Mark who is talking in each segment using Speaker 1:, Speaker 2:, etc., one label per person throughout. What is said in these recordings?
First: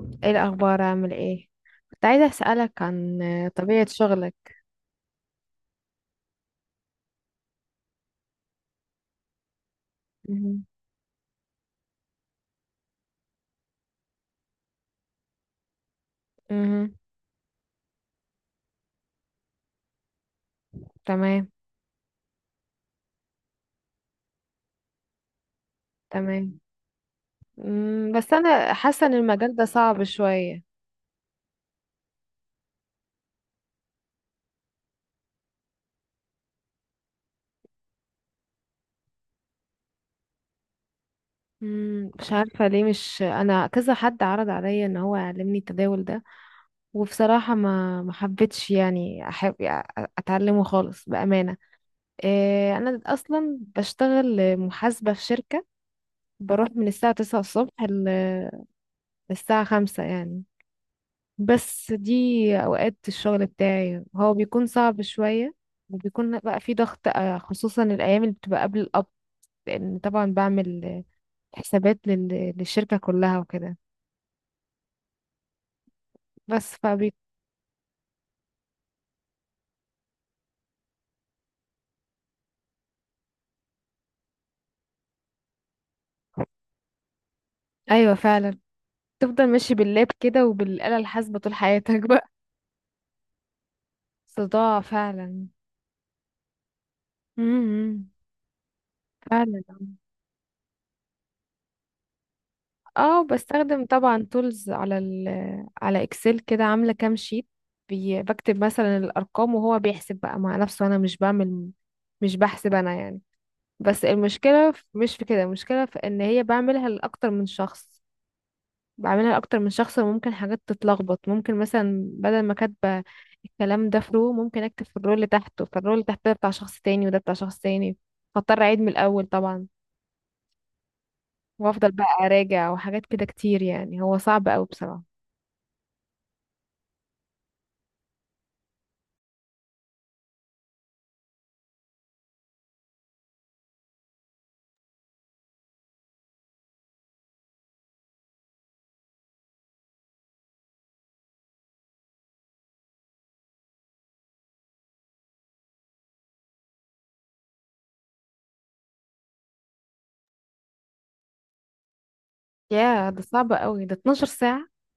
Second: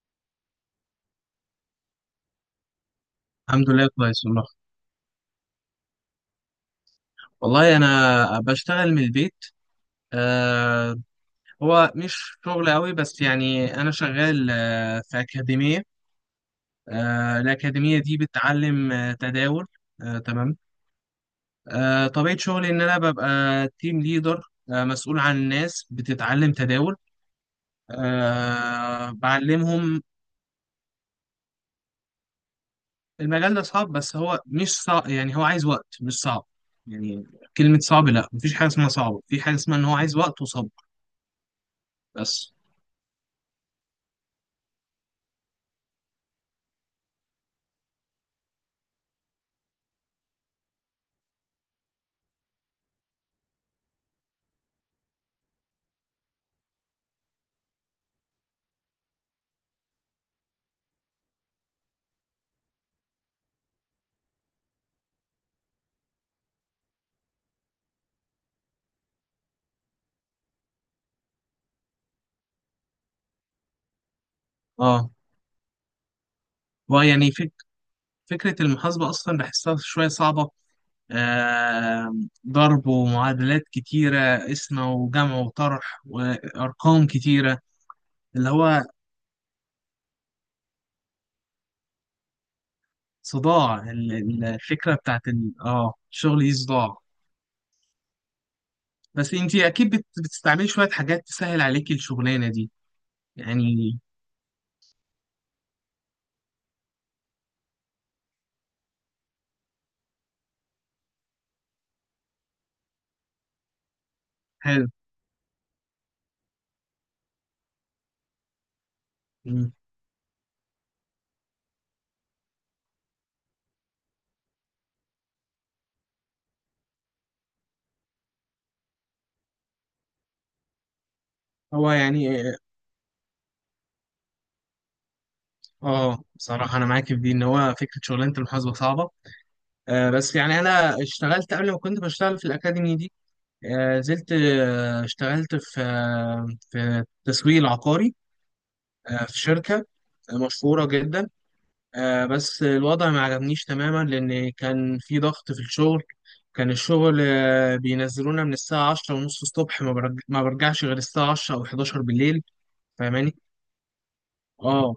Speaker 1: ايه الاخبار؟ عامل ايه؟ كنت عايزه اسالك عن
Speaker 2: الحمد
Speaker 1: طبيعه
Speaker 2: لله كويس
Speaker 1: شغلك.
Speaker 2: والله. والله انا بشتغل من البيت.
Speaker 1: مهم.
Speaker 2: آه هو مش شغل قوي، بس يعني انا شغال في اكاديميه.
Speaker 1: مهم.
Speaker 2: الاكاديميه دي بتعلم تداول. تمام.
Speaker 1: تمام.
Speaker 2: طبيعه شغلي ان انا ببقى تيم ليدر، مسؤول عن ناس بتتعلم
Speaker 1: تمام.
Speaker 2: تداول.
Speaker 1: بس انا حاسه ان المجال ده
Speaker 2: بعلمهم.
Speaker 1: صعب شويه.
Speaker 2: المجال ده صعب، بس هو مش صعب، يعني هو عايز وقت مش صعب. يعني كلمه صعب لا، مفيش حاجه اسمها صعب، في حاجه اسمها ان هو عايز وقت وصبر.
Speaker 1: مش
Speaker 2: بس
Speaker 1: عارفه ليه، مش انا كذا حد عرض عليا ان هو يعلمني التداول ده. وبصراحه ما حبيتش، يعني احب اتعلمه خالص بامانه. إيه، انا اصلا بشتغل محاسبه في شركه. بروح من الساعه 9 الصبح للساعه 5 يعني. بس دي اوقات الشغل بتاعي، هو بيكون صعب شوية، وبيكون بقى في ضغط خصوصا الايام اللي بتبقى قبل القبض. لان طبعا بعمل حسابات للشركة كلها وكده.
Speaker 2: اه.
Speaker 1: بس فبي.
Speaker 2: ويعني فكرة المحاسبة أصلا بحسها شوية صعبة. آه... ضرب ومعادلات كتيرة، قسمة وجمع وطرح وأرقام كتيرة،
Speaker 1: ايوه،
Speaker 2: اللي
Speaker 1: فعلا.
Speaker 2: هو
Speaker 1: تفضل ماشي باللاب كده وبالآلة الحاسبة طول حياتك بقى.
Speaker 2: صداع.
Speaker 1: صداع
Speaker 2: الفكرة بتاعت
Speaker 1: فعلا.
Speaker 2: ال... آه الشغل دي صداع.
Speaker 1: امم،
Speaker 2: بس أنت
Speaker 1: فعلا.
Speaker 2: أكيد بتستعملي شوية حاجات تسهل عليكي الشغلانة دي،
Speaker 1: اه، بستخدم
Speaker 2: يعني.
Speaker 1: طبعا تولز على على اكسل كده، عامله كام شيت. بكتب مثلا الارقام وهو بيحسب بقى مع نفسه، انا مش بعمل، مش بحسب انا يعني. بس المشكله
Speaker 2: حلو.
Speaker 1: مش في كده، المشكله في ان هي بعملها لاكتر من شخص. بعملها لاكتر من
Speaker 2: مم.
Speaker 1: شخص وممكن حاجات تتلخبط، ممكن مثلا بدل ما كاتبه الكلام ده في رو ممكن اكتب في الرول اللي تحته، فالرول اللي تحته ده بتاع شخص تاني وده بتاع شخص تاني. فاضطر اعيد من الاول طبعا،
Speaker 2: هو
Speaker 1: وافضل بقى
Speaker 2: يعني،
Speaker 1: اراجع وحاجات كده كتير، يعني هو صعب قوي بصراحه.
Speaker 2: بصراحة أنا معاكي في دي، إن هو فكرة شغلانة المحاسبة صعبة. بس يعني أنا اشتغلت قبل، ما كنت بشتغل في الأكاديمي دي. نزلت، اشتغلت في، في تسويق عقاري، في شركة مشهورة جدا. بس الوضع ما عجبنيش تماما لأن كان في ضغط في الشغل. كان الشغل بينزلونا من الساعة عشرة ونص الصبح، ما برجعش غير الساعة عشرة أو حداشر بالليل.
Speaker 1: يا ده
Speaker 2: فاهماني؟
Speaker 1: صعب قوي ده، 12 ساعة.
Speaker 2: اه،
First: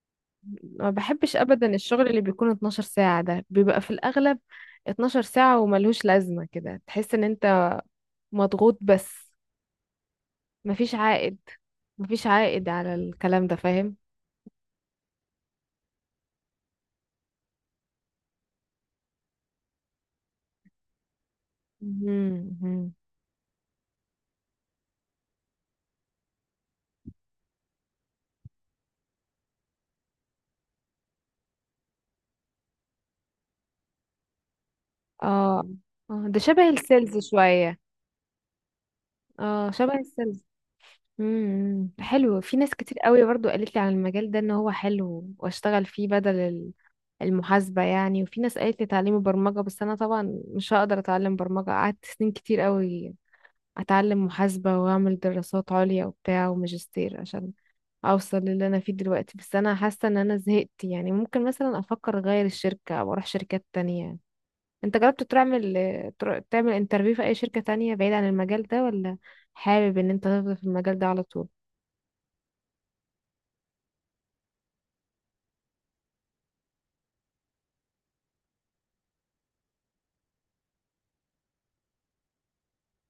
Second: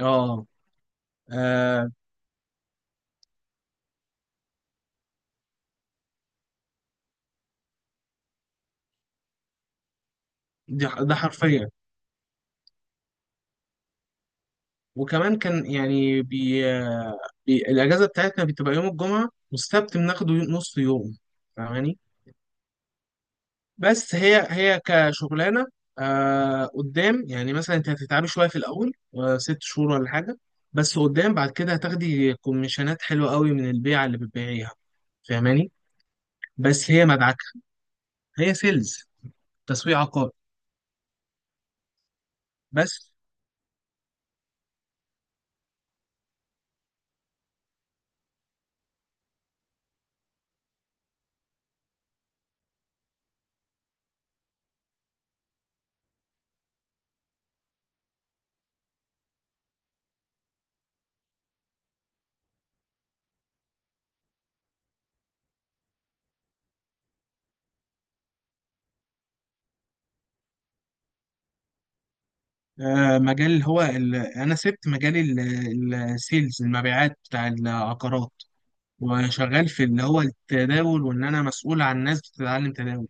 Speaker 2: اه،
Speaker 1: ما بحبش ابدا
Speaker 2: آه،
Speaker 1: الشغل اللي بيكون 12 ساعة، ده بيبقى في الاغلب 12 ساعة وملهوش لازمة كده. تحس ان انت مضغوط، بس
Speaker 2: ده
Speaker 1: مفيش
Speaker 2: ده
Speaker 1: عائد.
Speaker 2: حرفيا.
Speaker 1: مفيش عائد على الكلام ده، فاهم.
Speaker 2: وكمان كان يعني الأجازة بتاعتنا بتبقى يوم الجمعة والسبت، بناخده نص يوم. فاهماني؟
Speaker 1: مهم، مهم.
Speaker 2: بس هي كشغلانه، قدام يعني مثلا انت هتتعبي شويه في الاول، 6 شهور ولا حاجه، بس قدام بعد كده هتاخدي كوميشنات حلوه قوي من البيعه اللي بتبيعيها.
Speaker 1: اه،
Speaker 2: فاهماني؟
Speaker 1: اه، ده شبه
Speaker 2: بس هي
Speaker 1: السيلز
Speaker 2: مدعكه،
Speaker 1: شوية.
Speaker 2: هي سيلز،
Speaker 1: اه شبه
Speaker 2: تسويق عقار.
Speaker 1: السيلز. حلو، في ناس كتير
Speaker 2: بس
Speaker 1: قوي برضو قالت لي على المجال ده ان هو حلو واشتغل فيه بدل المحاسبة يعني. وفي ناس قالت لي تعليم برمجة، بس انا طبعا مش هقدر اتعلم برمجة. قعدت سنين كتير قوي اتعلم محاسبة واعمل دراسات عليا وبتاع وماجستير عشان اوصل للي انا فيه دلوقتي. بس انا حاسة ان انا زهقت يعني، ممكن مثلا افكر اغير الشركة او اروح شركات تانية. انت جربت تعمل، تعمل انترفيو في اي شركة تانية بعيد عن المجال ده؟ ولا حابب ان انت تفضل في المجال ده على طول؟
Speaker 2: مجال اللي هو انا سبت مجال السيلز، المبيعات بتاع العقارات، وشغال في اللي هو التداول، وان انا مسؤول عن ناس بتتعلم تداول.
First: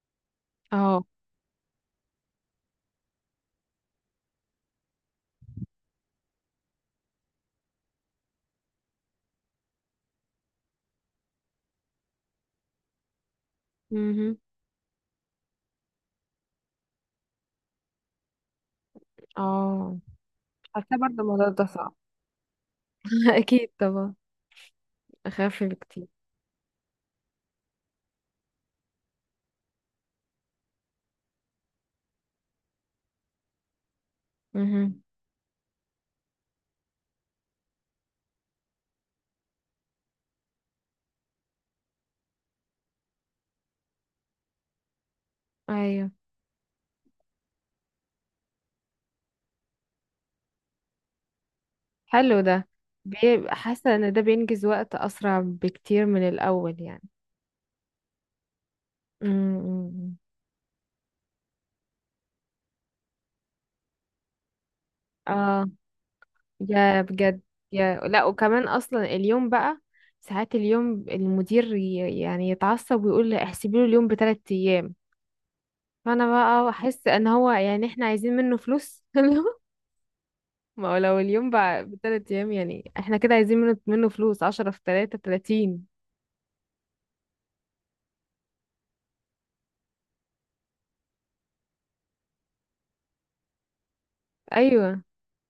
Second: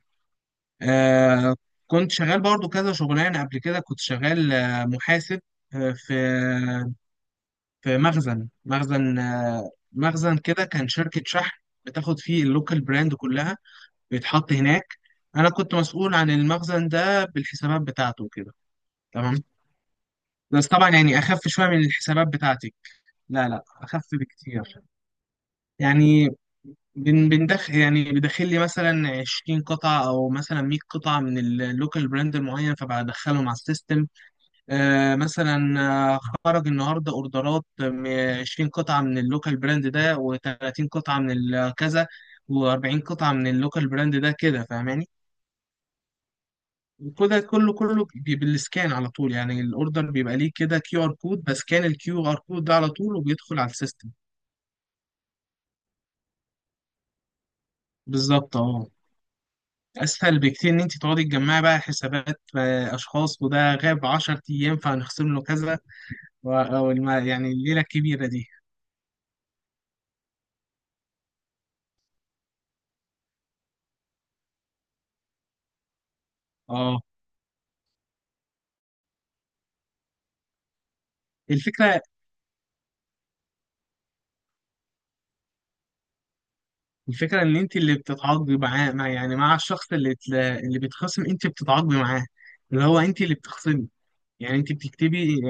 Speaker 1: اه.
Speaker 2: آه كنت شغال برضو كذا شغلانة قبل كده. كنت شغال محاسب في، في مخزن مخزن كده، كان شركة شحن بتاخد فيه اللوكال براند كلها،
Speaker 1: مهم.
Speaker 2: بيتحط هناك. أنا كنت مسؤول عن المخزن ده بالحسابات بتاعته كده. تمام.
Speaker 1: اه.
Speaker 2: بس طبعا
Speaker 1: حاسه
Speaker 2: يعني
Speaker 1: برضه
Speaker 2: أخف
Speaker 1: الموضوع ده
Speaker 2: شوية من
Speaker 1: صعب.
Speaker 2: الحسابات بتاعتي. لا لا،
Speaker 1: اكيد
Speaker 2: أخف
Speaker 1: طبعا.
Speaker 2: بكتير.
Speaker 1: اخف بكتير.
Speaker 2: يعني بندخل يعني، بدخل لي مثلا 20 قطعة أو مثلا 100 قطعة من اللوكال براند المعين، فبدخلهم على السيستم.
Speaker 1: مهم.
Speaker 2: مثلا آه، خرج النهارده اوردرات من 20 قطعه من اللوكال براند ده، و30 قطعه من كذا، و40 قطعه من اللوكال براند ده، كده. فاهماني؟
Speaker 1: ايوه.
Speaker 2: وكده كله كله بالسكان على طول. يعني الاوردر بيبقى ليه كده كيو ار كود، بسكان الكيو
Speaker 1: حلو
Speaker 2: ار كود
Speaker 1: ده.
Speaker 2: ده على طول،
Speaker 1: بيبقى
Speaker 2: وبيدخل على
Speaker 1: حاسه
Speaker 2: السيستم.
Speaker 1: ان ده بينجز وقت اسرع بكتير من الاول يعني.
Speaker 2: بالظبط. اه،
Speaker 1: امم.
Speaker 2: اسهل بكتير ان انت تقعدي تجمعي بقى حسابات اشخاص، وده غاب 10 ايام فهنخصم له
Speaker 1: اه.
Speaker 2: كذا،
Speaker 1: يا بجد.
Speaker 2: يعني الليله
Speaker 1: يا لا،
Speaker 2: الكبيره دي.
Speaker 1: وكمان اصلا اليوم بقى ساعات اليوم المدير يعني يتعصب ويقول لي احسبي له اليوم بثلاث ايام. فانا بقى
Speaker 2: اه.
Speaker 1: احس ان هو يعني احنا عايزين منه فلوس ما هو لو اليوم بقى
Speaker 2: الفكرة
Speaker 1: بتلات أيام، يعني احنا كده عايزين منه فلوس، 10 في تلاتة 30.
Speaker 2: الفكرة إن أنت اللي بتتعاقبي معاه، مع يعني مع الشخص اللي اللي بيتخصم أنت بتتعاقبي معاه، اللي هو أنت اللي بتخصمي، يعني أنت
Speaker 1: أيوة،
Speaker 2: بتكتبي.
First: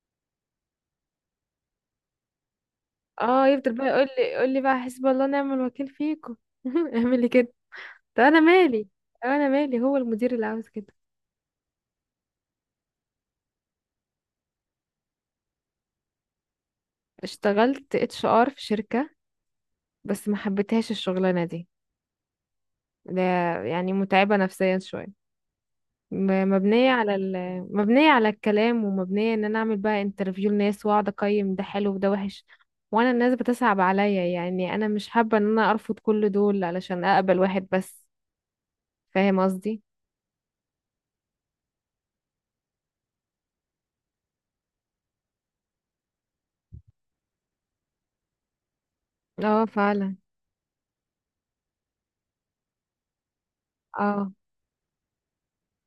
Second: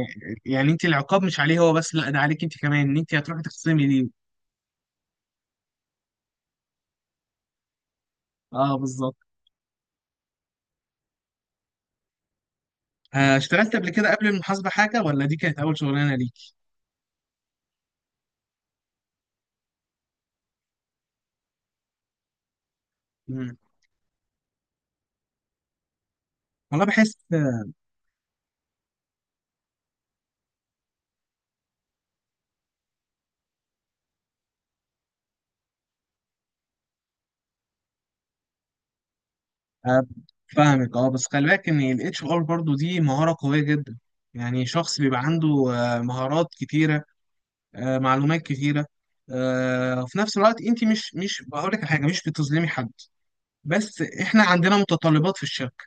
Speaker 2: يعني أنت العقاب مش عليه هو بس، لا، ده عليك أنت كمان، إن أنت هتروحي
Speaker 1: اه. يفضل بقى
Speaker 2: تخصمي ليه.
Speaker 1: يقول لي بقى: حسب الله ونعم الوكيل فيكم. اعملي كده. طب أنا
Speaker 2: أه
Speaker 1: مالي؟
Speaker 2: بالظبط.
Speaker 1: طب أنا مالي؟ هو المدير اللي عاوز كده.
Speaker 2: اشتغلت قبل كده قبل المحاسبة حاجة، ولا دي كانت أول شغلانة ليك؟
Speaker 1: اشتغلت HR في شركة، بس ما حبيتهاش الشغلانة دي. ده
Speaker 2: مم.
Speaker 1: يعني متعبة نفسيا شوية، م-
Speaker 2: والله
Speaker 1: مبنية على
Speaker 2: بحس.
Speaker 1: ال... مبنية على الكلام، ومبنية ان انا اعمل بقى انترفيو لناس واقعد اقيم ده حلو وده وحش. وانا الناس بتصعب عليا، يعني انا مش حابة ان انا ارفض كل دول علشان اقبل واحد بس. فاهم قصدي؟
Speaker 2: آه، فاهمك. أه بس خلي بالك إن ال HR برضه دي مهارة قوية جدا. يعني شخص بيبقى عنده مهارات كتيرة، معلومات كتيرة،
Speaker 1: اه فعلا.
Speaker 2: وفي نفس الوقت انت مش بقول لك حاجه، مش بتظلمي حد. بس
Speaker 1: اه.
Speaker 2: احنا عندنا متطلبات في الشركه،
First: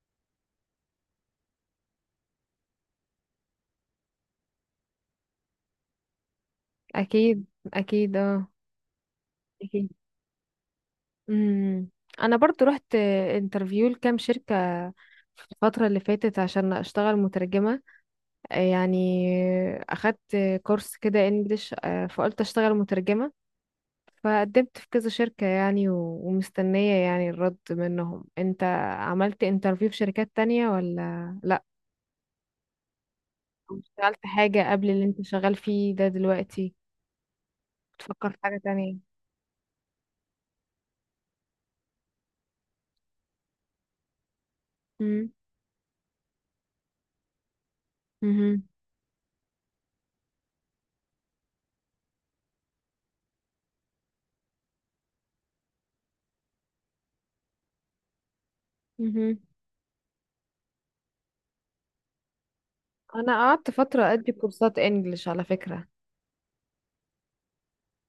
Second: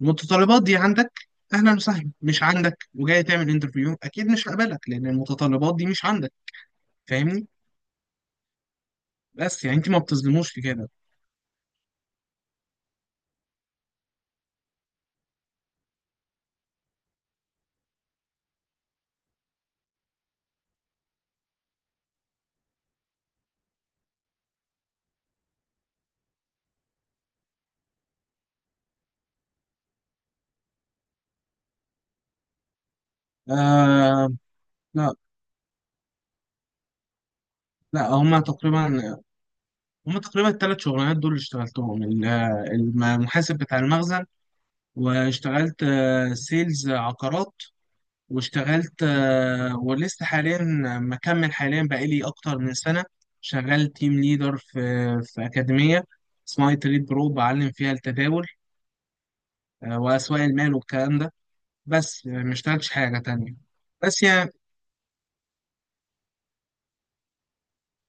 Speaker 2: المتطلبات دي عندك اهلا وسهلا. مش عندك وجاي تعمل انترفيو، اكيد مش هقبلك لان المتطلبات دي مش عندك.
Speaker 1: اكيد.
Speaker 2: فاهمني؟
Speaker 1: اكيد، اه.
Speaker 2: بس يعني انت
Speaker 1: اكيد.
Speaker 2: ما بتظلموش في كده.
Speaker 1: امم. انا برضو رحت انترفيو لكام شركة في الفترة اللي فاتت عشان اشتغل مترجمة يعني. اخدت كورس كده انجليش، فقلت اشتغل مترجمة. فقدمت في كذا شركة يعني، ومستنية يعني الرد منهم. انت عملت انترفيو في شركات تانية ولا لا؟ أو اشتغلت
Speaker 2: آه.
Speaker 1: حاجة قبل اللي
Speaker 2: لا،
Speaker 1: انت شغال فيه ده دلوقتي؟
Speaker 2: لا
Speaker 1: بتفكر في
Speaker 2: هما
Speaker 1: حاجة تانية؟
Speaker 2: تقريبا هما تقريبا الثلاث شغلانات دول اللي اشتغلتهم، المحاسب بتاع المخزن،
Speaker 1: مم.
Speaker 2: واشتغلت سيلز عقارات،
Speaker 1: مهم.
Speaker 2: واشتغلت ولسه حاليا مكمل حاليا بقالي أكتر من سنة شغال تيم ليدر في، في أكاديمية اسمها تريد برو، بعلم فيها التداول
Speaker 1: مهم.
Speaker 2: وأسواق المال والكلام ده. بس يعني ما اشتغلتش حاجة
Speaker 1: انا
Speaker 2: تانية.
Speaker 1: قعدت فترة
Speaker 2: بس
Speaker 1: ادي
Speaker 2: يعني
Speaker 1: كورسات انجليش على فكرة.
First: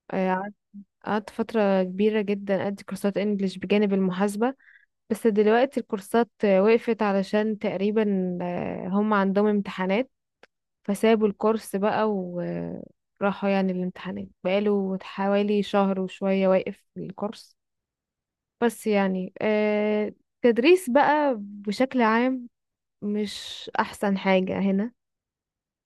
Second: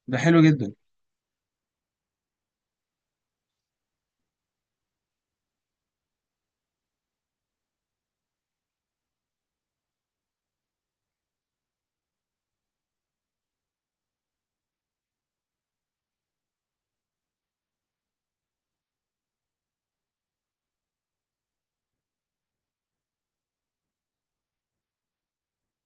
Speaker 2: ده
Speaker 1: آه،
Speaker 2: حلو
Speaker 1: قعدت
Speaker 2: جدا.
Speaker 1: قعدت فترة كبيرة جدا ادي كورسات انجليش بجانب المحاسبة. بس دلوقتي الكورسات وقفت علشان تقريبا هم عندهم امتحانات. فسابوا الكورس بقى وراحوا يعني الامتحانات، بقاله حوالي شهر وشوية واقف في الكورس. بس يعني تدريس بقى بشكل عام مش أحسن حاجة. هنا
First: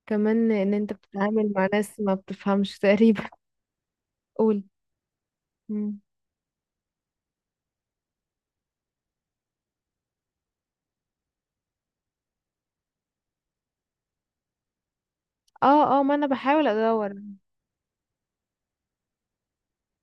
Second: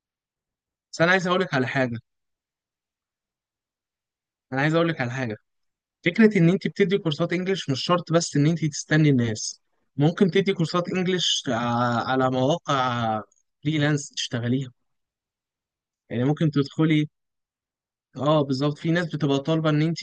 Speaker 1: كمان إن أنت
Speaker 2: بس
Speaker 1: بتتعامل مع ناس ما بتفهمش تقريبا.
Speaker 2: أنا
Speaker 1: قول.
Speaker 2: عايز أقولك على حاجة.
Speaker 1: مم.
Speaker 2: فكرة إن أنت بتدي كورسات إنجليش مش شرط بس إن أنت تستني الناس، ممكن تدي كورسات إنجليش على مواقع فريلانس تشتغليها،
Speaker 1: اه، اه، ما
Speaker 2: يعني
Speaker 1: أنا
Speaker 2: ممكن
Speaker 1: بحاول
Speaker 2: تدخلي.
Speaker 1: أدور.
Speaker 2: اه بالظبط، في ناس بتبقى طالبه ان انت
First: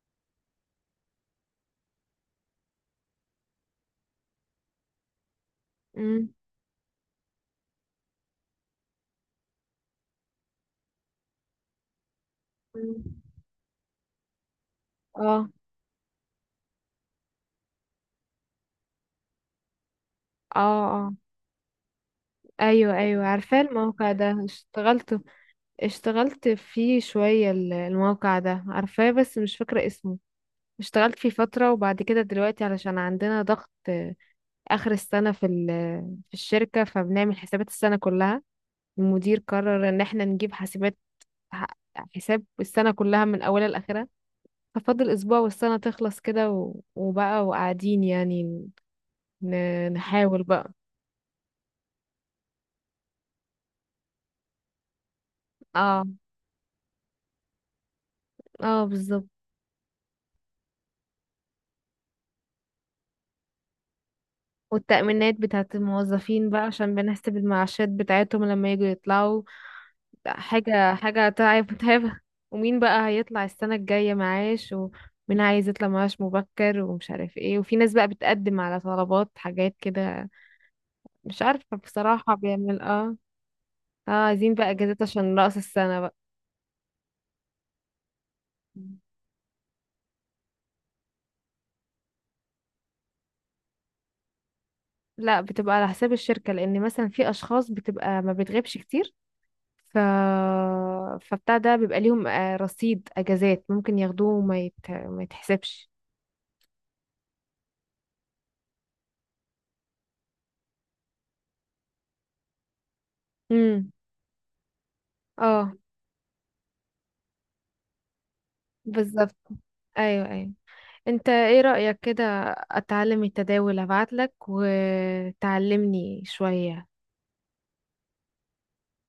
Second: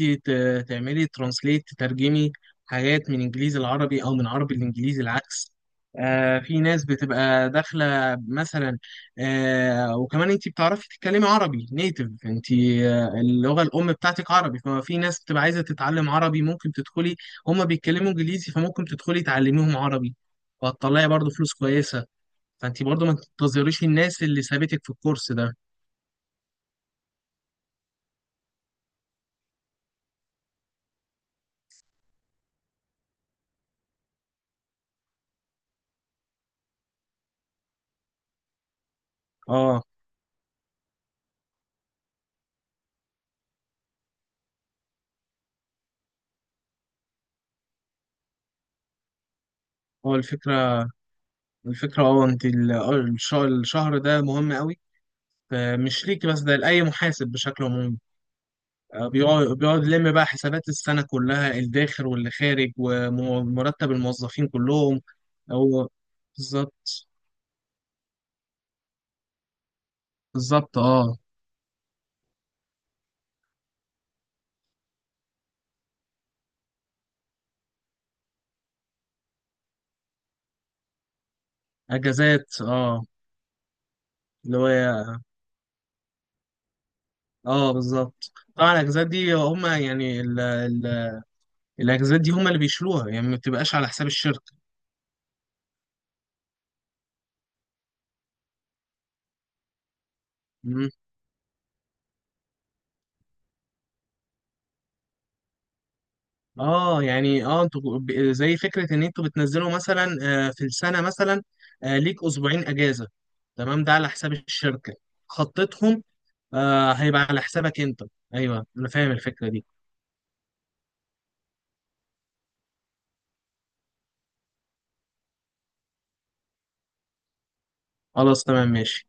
Speaker 2: تعملي ترانسليت، تترجمي حاجات من انجليزي العربي، او من عربي الانجليزي، العكس.
Speaker 1: مم.
Speaker 2: في ناس بتبقى داخله مثلا. وكمان انت بتعرفي تتكلمي عربي نيتف، انت
Speaker 1: مم.
Speaker 2: اللغه الام بتاعتك عربي، فما في ناس بتبقى
Speaker 1: اه،
Speaker 2: عايزه تتعلم عربي، ممكن تدخلي. هما بيتكلموا انجليزي، فممكن تدخلي تعلميهم عربي،
Speaker 1: اه،
Speaker 2: وهتطلعي
Speaker 1: اه.
Speaker 2: برضو فلوس كويسه. فانت
Speaker 1: ايوه،
Speaker 2: برضو ما
Speaker 1: ايوه، عارفاه
Speaker 2: تنتظريش
Speaker 1: الموقع
Speaker 2: الناس اللي
Speaker 1: ده.
Speaker 2: سابتك في
Speaker 1: اشتغلت،
Speaker 2: الكورس ده.
Speaker 1: اشتغلت فيه شوية. الموقع ده عارفاه بس مش فاكرة اسمه. اشتغلت فيه فترة، وبعد كده دلوقتي علشان عندنا ضغط آخر السنة في الشركة فبنعمل حسابات السنة كلها. المدير
Speaker 2: اه
Speaker 1: قرر إن احنا نجيب حسابات، ح- حساب السنة كلها من أولها لآخرها. ففاضل أسبوع والسنة تخلص كده، وبقى وقاعدين يعني
Speaker 2: هو
Speaker 1: نحاول بقى.
Speaker 2: الفكره، الفكرة اه انت الشهر ده مهم قوي،
Speaker 1: اه،
Speaker 2: فمش ليك بس، ده لأي محاسب بشكل عمومي.
Speaker 1: اه
Speaker 2: اه.
Speaker 1: بالظبط.
Speaker 2: بيقعد يلم بقى حسابات السنة كلها، الداخل واللي خارج، ومرتب الموظفين كلهم.
Speaker 1: والتأمينات بتاعت
Speaker 2: هو
Speaker 1: الموظفين بقى عشان
Speaker 2: بالظبط،
Speaker 1: بنحسب المعاشات بتاعتهم لما يجوا يطلعوا. لا،
Speaker 2: بالظبط
Speaker 1: حاجة
Speaker 2: اه.
Speaker 1: حاجة تعب، متعبة. ومين بقى هيطلع السنة الجاية معاش، ومين عايز يطلع معاش مبكر، ومش عارف ايه، وفي ناس بقى بتقدم على طلبات حاجات كده، مش عارفة بصراحة
Speaker 2: اجازات
Speaker 1: بيعمل
Speaker 2: اه،
Speaker 1: اه. اه، عايزين
Speaker 2: اللي هو
Speaker 1: بقى اجازات عشان رأس السنة بقى.
Speaker 2: اه، بالظبط طبعا الاجازات دي هم يعني الاجازات دي هم اللي بيشيلوها، يعني ما بتبقاش على حساب الشركة.
Speaker 1: لا، بتبقى على حساب الشركة لأن مثلا في أشخاص بتبقى ما بتغيبش كتير، ف... فبتاع ده بيبقى ليهم رصيد أجازات ممكن ياخدوه وما ما يتحسبش.
Speaker 2: اه، يعني اه انتوا زي فكره ان انتوا بتنزلوا مثلا في السنه مثلا ليك اسبوعين اجازه، تمام،
Speaker 1: امم،
Speaker 2: ده على حساب الشركه،
Speaker 1: اه
Speaker 2: خطتهم. هيبقى على حسابك انت. ايوه انا فاهم
Speaker 1: بالظبط.
Speaker 2: الفكره دي.
Speaker 1: ايوه، ايوه. انت ايه رأيك كده؟ اتعلم التداول، ابعتلك وتعلمني شوية.
Speaker 2: خلاص تمام ماشي.